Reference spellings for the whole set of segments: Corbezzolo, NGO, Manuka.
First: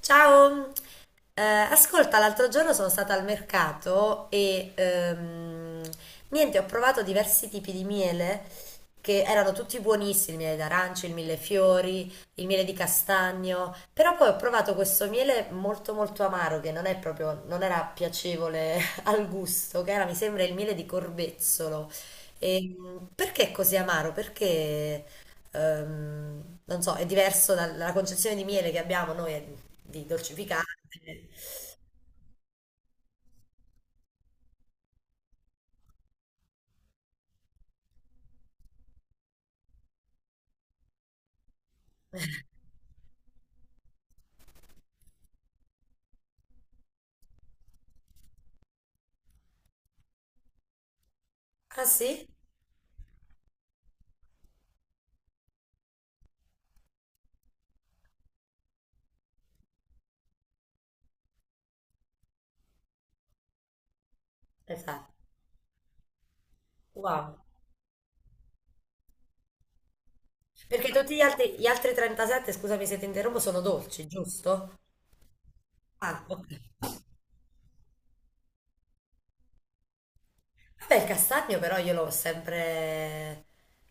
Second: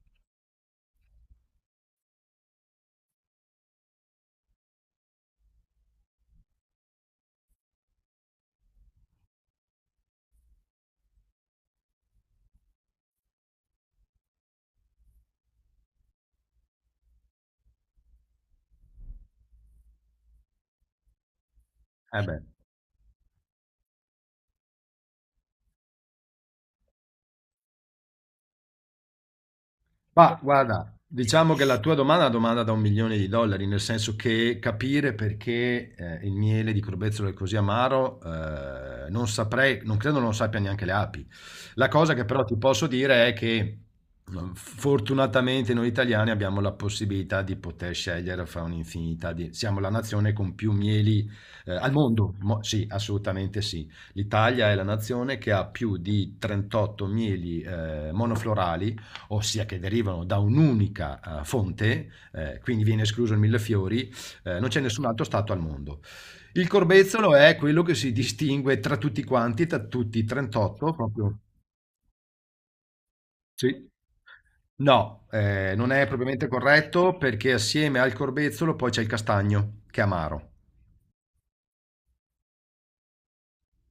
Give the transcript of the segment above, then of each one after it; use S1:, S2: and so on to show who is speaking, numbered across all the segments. S1: Ciao. Ascolta, l'altro giorno sono stata al mercato e niente, ho provato diversi tipi di miele che erano tutti buonissimi: il miele d'arancio, il millefiori, il miele di castagno. Però poi ho provato questo miele molto molto amaro che non è proprio, non era piacevole al gusto, che era, mi sembra, il miele di corbezzolo.
S2: Eh beh,
S1: E perché è così amaro? Perché non so, è diverso dalla concezione di miele che abbiamo noi, di
S2: ma
S1: dolcificante.
S2: guarda, diciamo che la tua domanda è una domanda da un milione di dollari, nel senso che capire perché il miele di Corbezzolo è così amaro, non saprei, non credo non lo sappia neanche le api. La cosa che però ti posso dire è che fortunatamente noi italiani abbiamo la possibilità di poter scegliere fra un'infinità di... Siamo la nazione con più mieli
S1: Ah
S2: al
S1: sì?
S2: mondo. Sì, assolutamente sì. L'Italia è la nazione che ha più di 38 mieli monoflorali, ossia che derivano da un'unica fonte, quindi viene escluso il millefiori, Non c'è nessun
S1: Esatto.
S2: altro stato al mondo. Il corbezzolo
S1: Wow.
S2: è quello che si distingue tra tutti quanti, tra tutti i
S1: Perché
S2: 38,
S1: tutti gli
S2: proprio...
S1: altri, 37, scusami se ti interrompo, sono
S2: Sì.
S1: dolci, giusto?
S2: No, non è
S1: Ah, ok.
S2: propriamente corretto perché assieme al corbezzolo poi c'è il castagno, che è amaro.
S1: Vabbè, il castagno però io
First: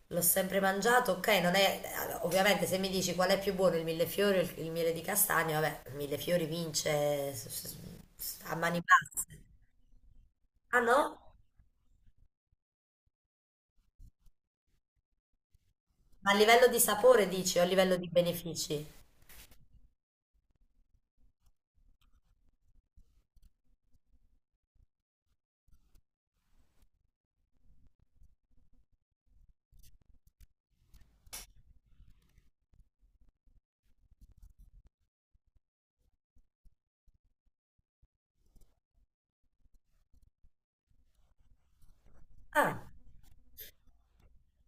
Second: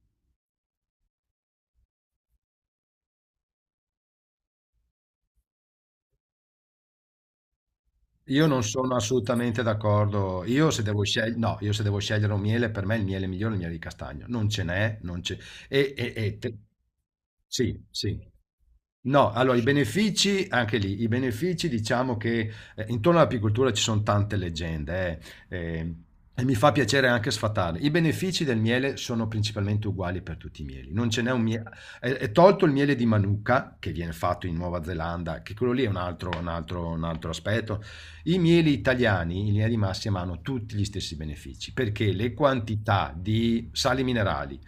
S1: l'ho sempre mangiato. Ok, non è, allora, ovviamente se mi dici qual è più buono il millefiori o il miele di castagno, vabbè, il millefiori vince
S2: Io
S1: a
S2: non
S1: mani
S2: sono
S1: basse.
S2: assolutamente d'accordo. Io
S1: Ah
S2: se devo
S1: no?
S2: scegliere, no, io se devo scegliere un miele, per me il miele migliore è il miele di castagno. Non ce n'è, non c'è. E, e-
S1: Ma a
S2: e te-
S1: livello di sapore dici o a
S2: Sì,
S1: livello di
S2: sì.
S1: benefici?
S2: No, allora i benefici, anche lì, i benefici diciamo che intorno all'apicoltura ci sono tante leggende, eh, eh, e mi fa piacere anche sfatarle. I benefici del miele sono principalmente uguali per tutti i mieli. Non ce n'è un miele, è tolto il miele di Manuka che viene fatto in Nuova Zelanda, che quello lì è un altro aspetto. I mieli italiani in linea di massima hanno tutti gli stessi benefici perché le
S1: Ah,
S2: quantità di sali minerali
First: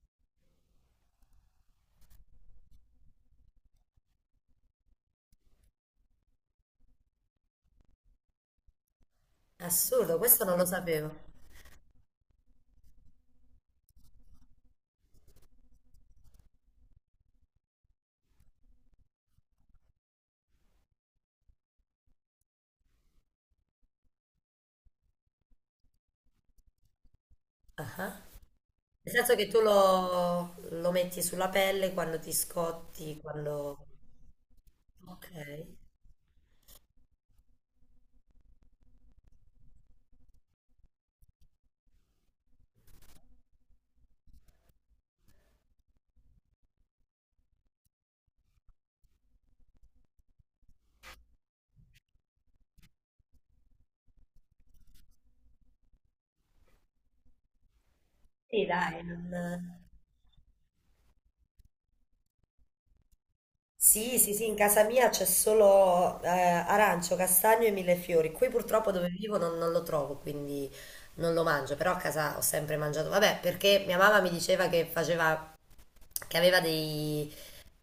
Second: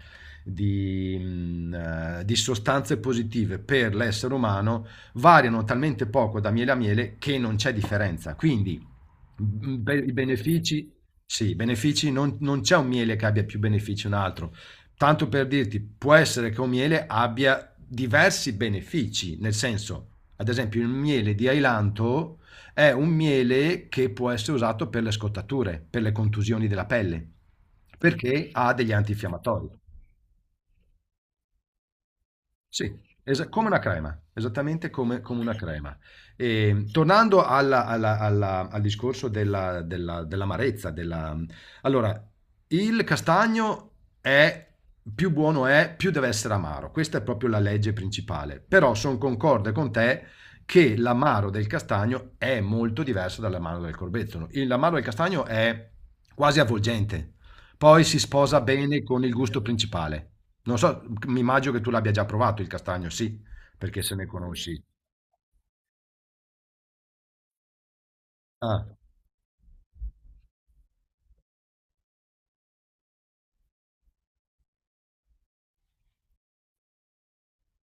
S2: di, mh, di sostanze positive per l'essere umano variano talmente poco da miele a miele che non c'è differenza. Quindi i
S1: assurdo, questo non lo
S2: benefici,
S1: sapevo.
S2: sì, i benefici non c'è un miele che abbia più benefici di un altro. Tanto per dirti, può essere che un miele abbia diversi benefici, nel senso, ad esempio, il miele di ailanto è un miele che può essere usato per le scottature, per le contusioni della pelle,
S1: Ah.
S2: perché ha degli
S1: Nel senso che tu
S2: antinfiammatori.
S1: lo, lo metti sulla pelle quando ti
S2: Sì,
S1: scotti,
S2: come una
S1: quando...
S2: crema, esattamente
S1: Ok.
S2: come una crema. E, tornando al discorso dell'amarezza, della... allora, il castagno è più buono è, più deve essere amaro. Questa è proprio la legge principale. Però sono concorde con te che l'amaro del castagno è molto diverso dall'amaro del corbezzolo. L'amaro del castagno è quasi avvolgente, poi si sposa
S1: Sì,
S2: bene
S1: dai,
S2: con il gusto
S1: non...
S2: principale. Non so, mi immagino che tu l'abbia già provato il castagno, sì, perché se
S1: Sì,
S2: ne
S1: sì, sì, in
S2: conosci.
S1: casa mia c'è solo arancio, castagno e millefiori. Qui
S2: Ah,
S1: purtroppo dove vivo non lo trovo, quindi non lo mangio, però a casa ho sempre mangiato. Vabbè, perché mia mamma mi diceva che faceva, che aveva dei,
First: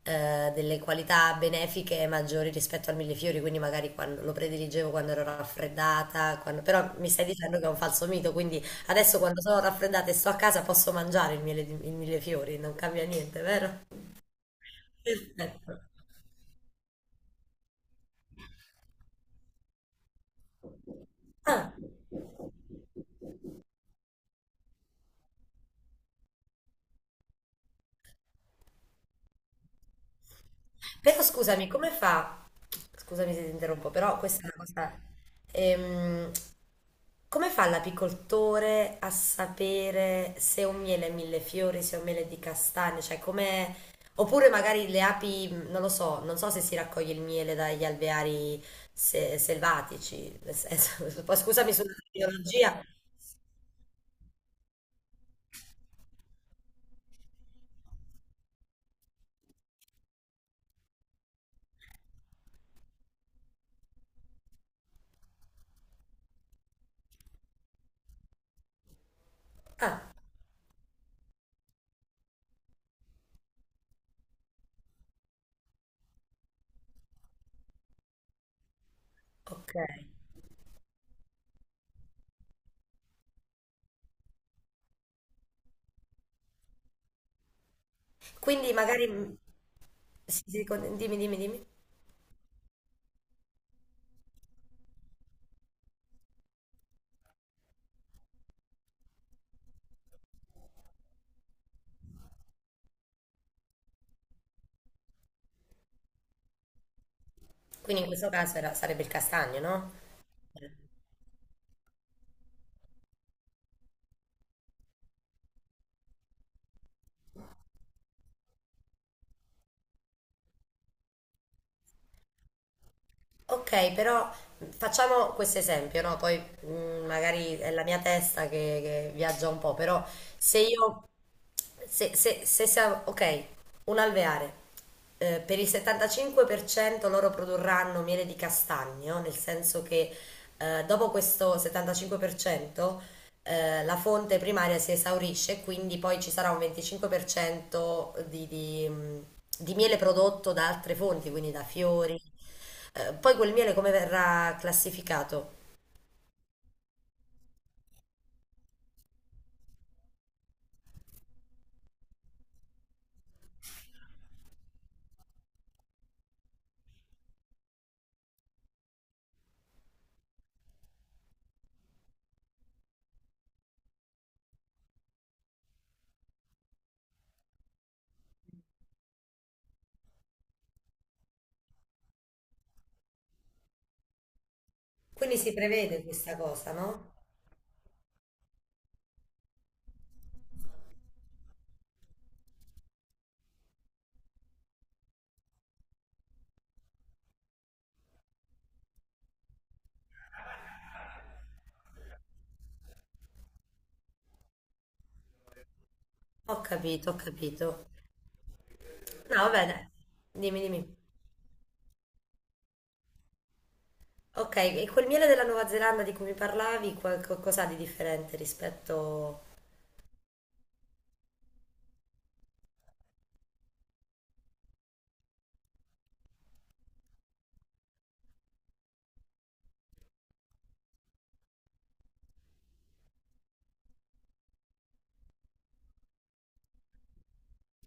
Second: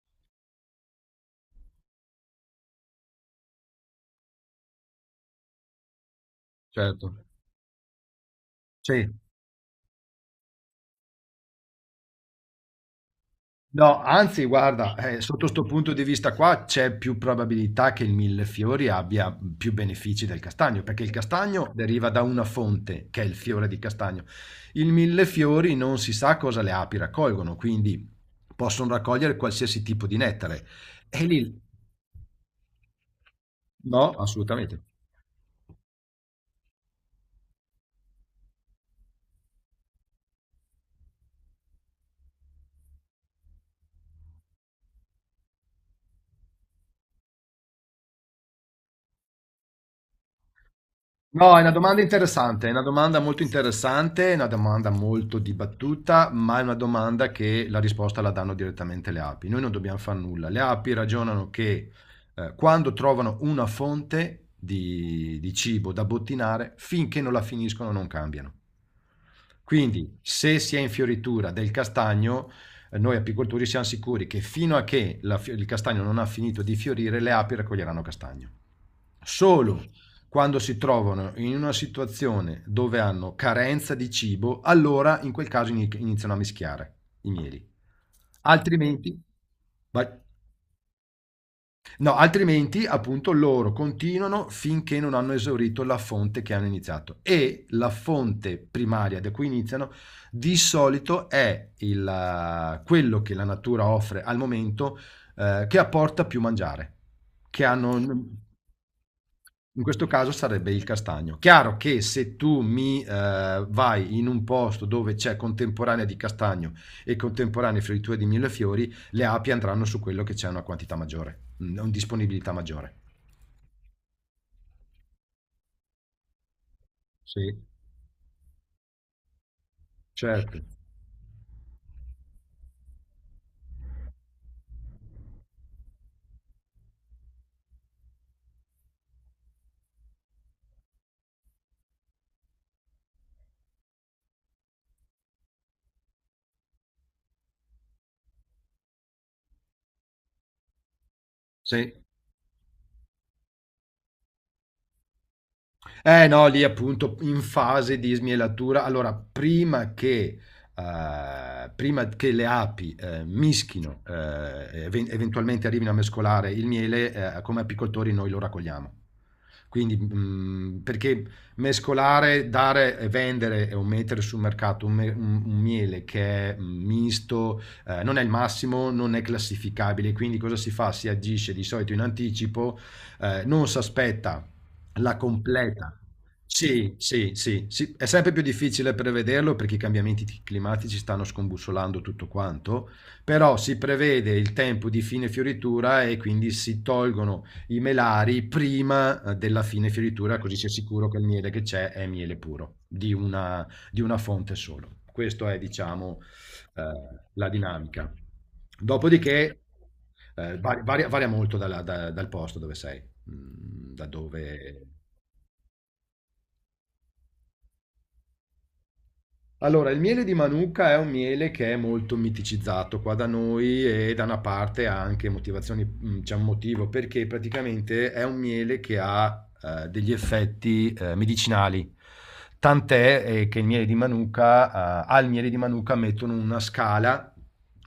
S1: eh, delle qualità benefiche maggiori rispetto al millefiori, quindi magari lo prediligevo quando ero raffreddata, però mi
S2: certo.
S1: stai dicendo che è un falso mito, quindi
S2: Sì.
S1: adesso quando sono raffreddata e sto a casa posso mangiare il millefiori, non cambia niente,
S2: No,
S1: vero?
S2: anzi, guarda, sotto sto
S1: Perfetto.
S2: punto di vista qua c'è più probabilità che il millefiori abbia più benefici del castagno, perché il castagno
S1: Ah.
S2: deriva da una fonte, che è il fiore di castagno. Il millefiori non si sa cosa le api raccolgono, quindi possono raccogliere qualsiasi tipo di nettare.
S1: Però
S2: E lì,
S1: scusami, come fa? Scusami se ti interrompo,
S2: no,
S1: però questa è una
S2: assolutamente.
S1: cosa. ehm, Come fa l'apicoltore a sapere se un miele è millefiori, se è un miele è di castagne? Cioè, come. Oppure magari le api, non lo so, non so se si raccoglie il miele dagli alveari selvatici, poi
S2: No, è una
S1: scusami sulla
S2: domanda interessante, è una
S1: terminologia.
S2: domanda molto interessante, è una domanda molto dibattuta, ma è una domanda che la risposta la danno direttamente le api. Noi non dobbiamo fare nulla. Le api ragionano che quando trovano una fonte di cibo da bottinare, finché non la finiscono non cambiano.
S1: Ah,
S2: Quindi, se si è in fioritura del castagno, noi apicoltori siamo sicuri che fino a che il castagno non ha finito di fiorire, le api raccoglieranno castagno.
S1: ok.
S2: Solo quando si trovano in una situazione dove hanno carenza di cibo, allora in quel caso iniziano a mischiare i mieli.
S1: Quindi magari.
S2: Altrimenti, vai-
S1: Sì, sì, dimmi, dimmi, dimmi.
S2: no, altrimenti appunto loro continuano finché non hanno esaurito la fonte che hanno iniziato. E la fonte primaria da cui iniziano di solito è quello che la natura offre al momento, che apporta più mangiare, che
S1: Quindi in questo
S2: hanno...
S1: caso sarebbe il castagno,
S2: In
S1: no?
S2: questo caso sarebbe
S1: Eh.
S2: il castagno. Chiaro che se tu mi vai in un posto dove c'è contemporanea di castagno e contemporanea fioritura di millefiori, le api andranno su quello che c'è una quantità maggiore, una disponibilità maggiore.
S1: Ok, però facciamo questo esempio, no? Poi
S2: Sì,
S1: magari è la mia testa che viaggia un po', però se
S2: certo.
S1: io se, se, se siamo, ok, un alveare, per il 75% loro produrranno miele di castagno, nel senso che, dopo questo 75%, la fonte primaria si esaurisce, quindi poi ci sarà un 25% di miele prodotto da altre fonti, quindi da
S2: Sì.
S1: fiori. Poi quel miele come verrà classificato?
S2: Eh no, lì appunto in fase di smielatura. Allora, prima che le api mischino, eventualmente arrivino a mescolare il miele, come apicoltori noi lo raccogliamo. Quindi, perché mescolare, dare e vendere o mettere sul mercato un miele che è misto, non è il massimo, non è classificabile. Quindi cosa si fa? Si agisce di solito in anticipo, non si aspetta la
S1: Quindi si
S2: completa.
S1: prevede questa cosa,
S2: Sì,
S1: no?
S2: sì, sì, sì. È sempre più difficile prevederlo perché i cambiamenti climatici stanno scombussolando tutto quanto, però si prevede il tempo di fine fioritura e quindi si tolgono i melari prima della fine fioritura, così si è sicuro che il miele che c'è è miele puro, di una fonte solo. Questa è, diciamo,
S1: Ho
S2: eh,
S1: capito, ho
S2: la
S1: capito.
S2: dinamica.
S1: No,
S2: Dopodiché
S1: vabbè, dai. Dimmi, dimmi.
S2: varia molto dal posto dove sei, da
S1: Ok,
S2: dove.
S1: e quel miele della Nuova Zelanda di cui mi parlavi, cos'ha di differente rispetto...
S2: Allora, il miele di Manuka è un miele che è molto miticizzato qua da noi e da una parte ha anche motivazioni, c'è un motivo perché praticamente è un miele che ha degli effetti medicinali. Tant'è che il miele di Manuka, al miele di Manuka mettono una scala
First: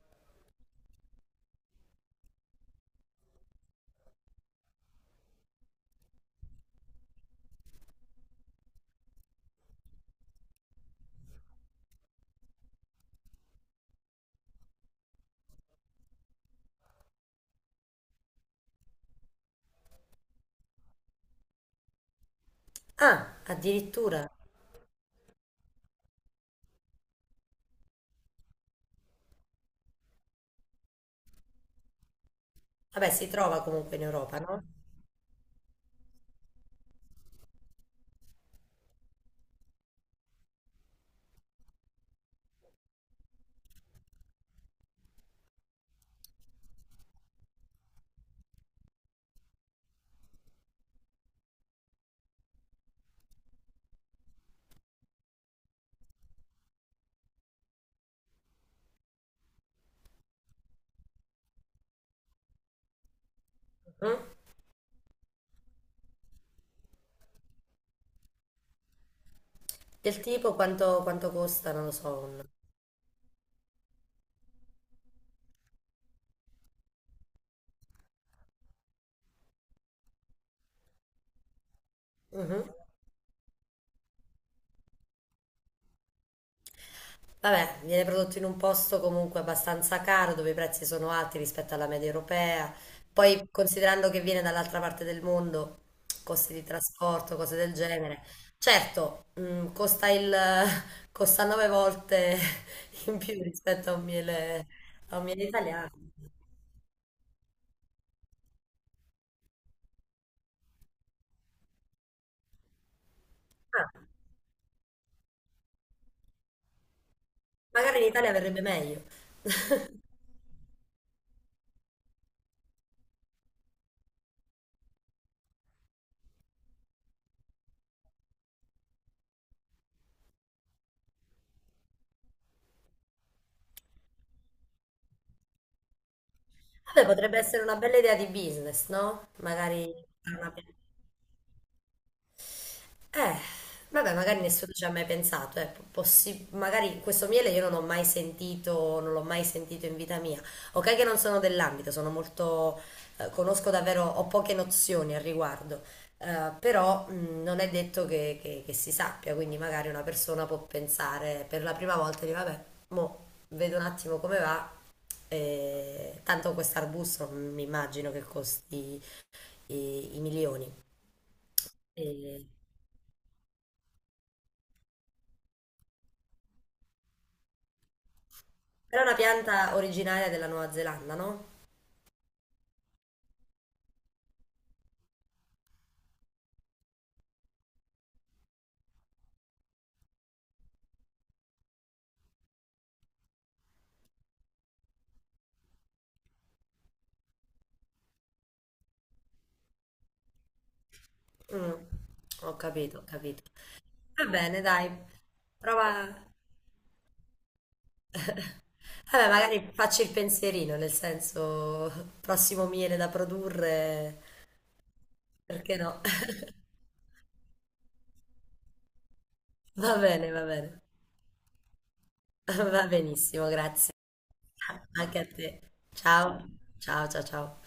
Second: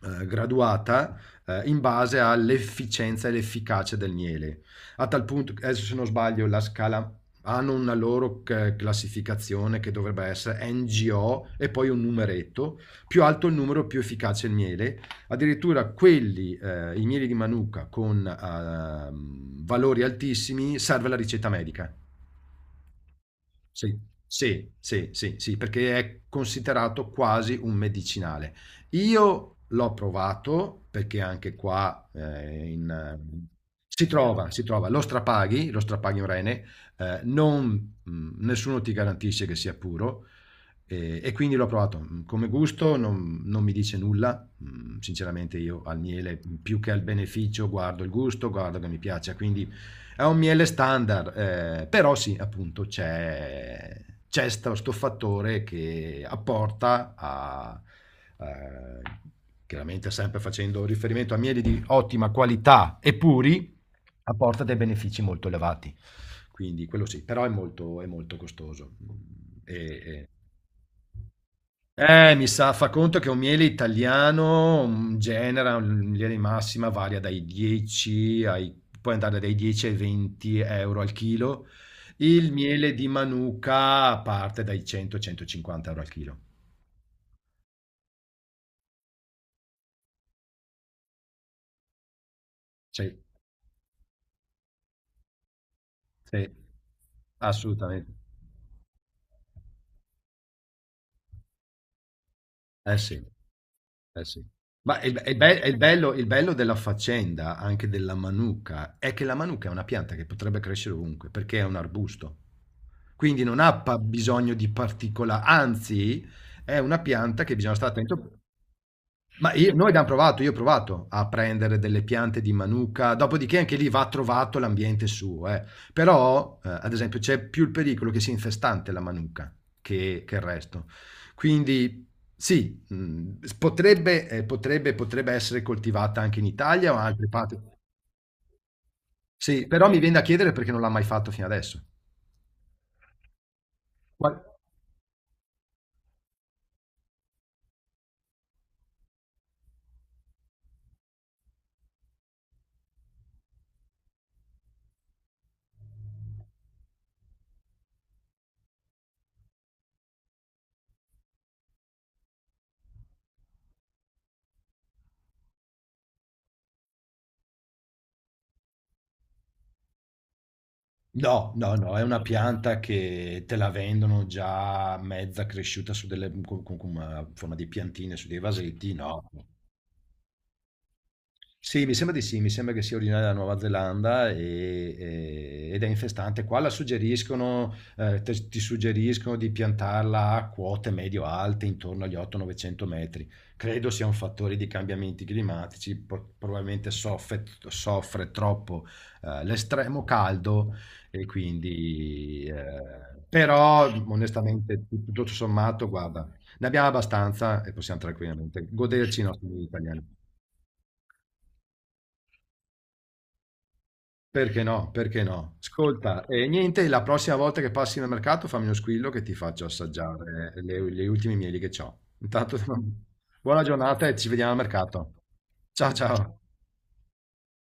S2: graduata in base all'efficienza e l'efficacia del miele. A tal punto, adesso se non sbaglio, la scala hanno una loro classificazione che dovrebbe essere NGO e poi un numeretto, più alto il numero più efficace il miele, addirittura quelli, i mieli di Manuka con valori altissimi serve la ricetta medica.
S1: Ah,
S2: Sì,
S1: addirittura.
S2: sì, sì, sì, sì, perché è considerato quasi un medicinale. Io l'ho provato perché anche qua
S1: Vabbè, si trova comunque in Europa,
S2: si
S1: no?
S2: trova, lo strapaghi un rene, nessuno ti garantisce che sia puro, e quindi l'ho provato. Come gusto non mi dice nulla. Sinceramente io al miele più che al beneficio guardo il gusto, guardo che mi piaccia, quindi è un miele standard, però sì, appunto c'è sto fattore che apporta a... eh, chiaramente sempre facendo riferimento a mieli di ottima qualità e puri,
S1: Mm?
S2: apporta dei benefici molto elevati. Quindi quello sì, però è molto costoso. E,
S1: Del
S2: e
S1: tipo quanto costa, non lo so, un...
S2: mi sa, fa conto che un miele italiano, genera in linea di massima varia dai 10 ai puoi andare dai 10 ai 20 € al chilo. Il
S1: Mhm.
S2: miele di Manuka parte dai 100, 150 € al chilo.
S1: Vabbè, viene prodotto in un posto comunque abbastanza caro, dove i prezzi sono alti rispetto alla media europea.
S2: Sì,
S1: Poi, considerando che viene dall'altra parte del mondo,
S2: sì.
S1: costi di trasporto, cose del
S2: Assolutamente.
S1: genere. Certo, costa nove volte
S2: Eh
S1: in
S2: sì.
S1: più rispetto a un
S2: Eh sì.
S1: miele,
S2: Ma
S1: italiano.
S2: il bello della faccenda, anche della manuka, è che la manuka è una pianta che potrebbe crescere ovunque, perché è un arbusto. Quindi non ha pa
S1: Ah,
S2: bisogno di particola anzi è una pianta che bisogna stare
S1: magari in Italia
S2: attento,
S1: verrebbe meglio.
S2: ma noi abbiamo provato, io ho provato a prendere delle piante di Manuka, dopodiché anche lì va trovato l'ambiente suo, eh. Però, ad esempio, c'è più il pericolo che sia infestante la Manuka che il resto. Quindi, sì, potrebbe essere coltivata anche in Italia o in
S1: Vabbè,
S2: altre
S1: potrebbe
S2: parti.
S1: essere una bella idea di business, no?
S2: Sì, però
S1: Magari
S2: mi viene da
S1: fare una
S2: chiedere perché
S1: piattaforma.
S2: non l'ha mai fatto fino adesso.
S1: Eh, vabbè, magari
S2: Qual-
S1: nessuno ci ha mai pensato, eh. Magari questo miele io non ho mai sentito, non l'ho mai sentito in vita mia. Ok che non sono dell'ambito, conosco davvero, ho poche nozioni al riguardo. Però non è detto che si sappia, quindi magari una persona può pensare per la prima volta di vabbè, mo vedo un attimo come va, tanto questo arbusto mi immagino che costi i milioni.
S2: No, no, no, è una
S1: E-
S2: pianta che te la vendono già mezza cresciuta su con una forma di piantine, su dei vasetti,
S1: Era una
S2: no.
S1: pianta originaria della Nuova Zelanda, no?
S2: Sì, mi sembra di sì, mi sembra che sia originaria della Nuova Zelanda ed è infestante. Qua la suggeriscono, ti suggeriscono di piantarla a quote medio-alte, intorno agli 800-900 metri. Credo sia un fattore di cambiamenti climatici, probabilmente soffre troppo l'estremo caldo e
S1: Mm,
S2: quindi...
S1: ho capito, ho capito.
S2: però
S1: Va bene,
S2: onestamente
S1: dai,
S2: tutto sommato, guarda,
S1: prova.
S2: ne abbiamo abbastanza e possiamo tranquillamente goderci i
S1: Vabbè,
S2: nostri
S1: magari
S2: italiani.
S1: facci il pensierino, nel senso, prossimo miele da produrre,
S2: Perché no? Perché no?
S1: perché no?
S2: Ascolta, e niente, la prossima volta che passi nel mercato fammi uno squillo che ti faccio
S1: Va
S2: assaggiare
S1: bene,
S2: le ultime mieli che ho. Intanto,
S1: va benissimo,
S2: buona
S1: grazie.
S2: giornata e ci vediamo al mercato.
S1: Anche a te.
S2: Ciao ciao.
S1: Ciao, ciao, ciao, ciao.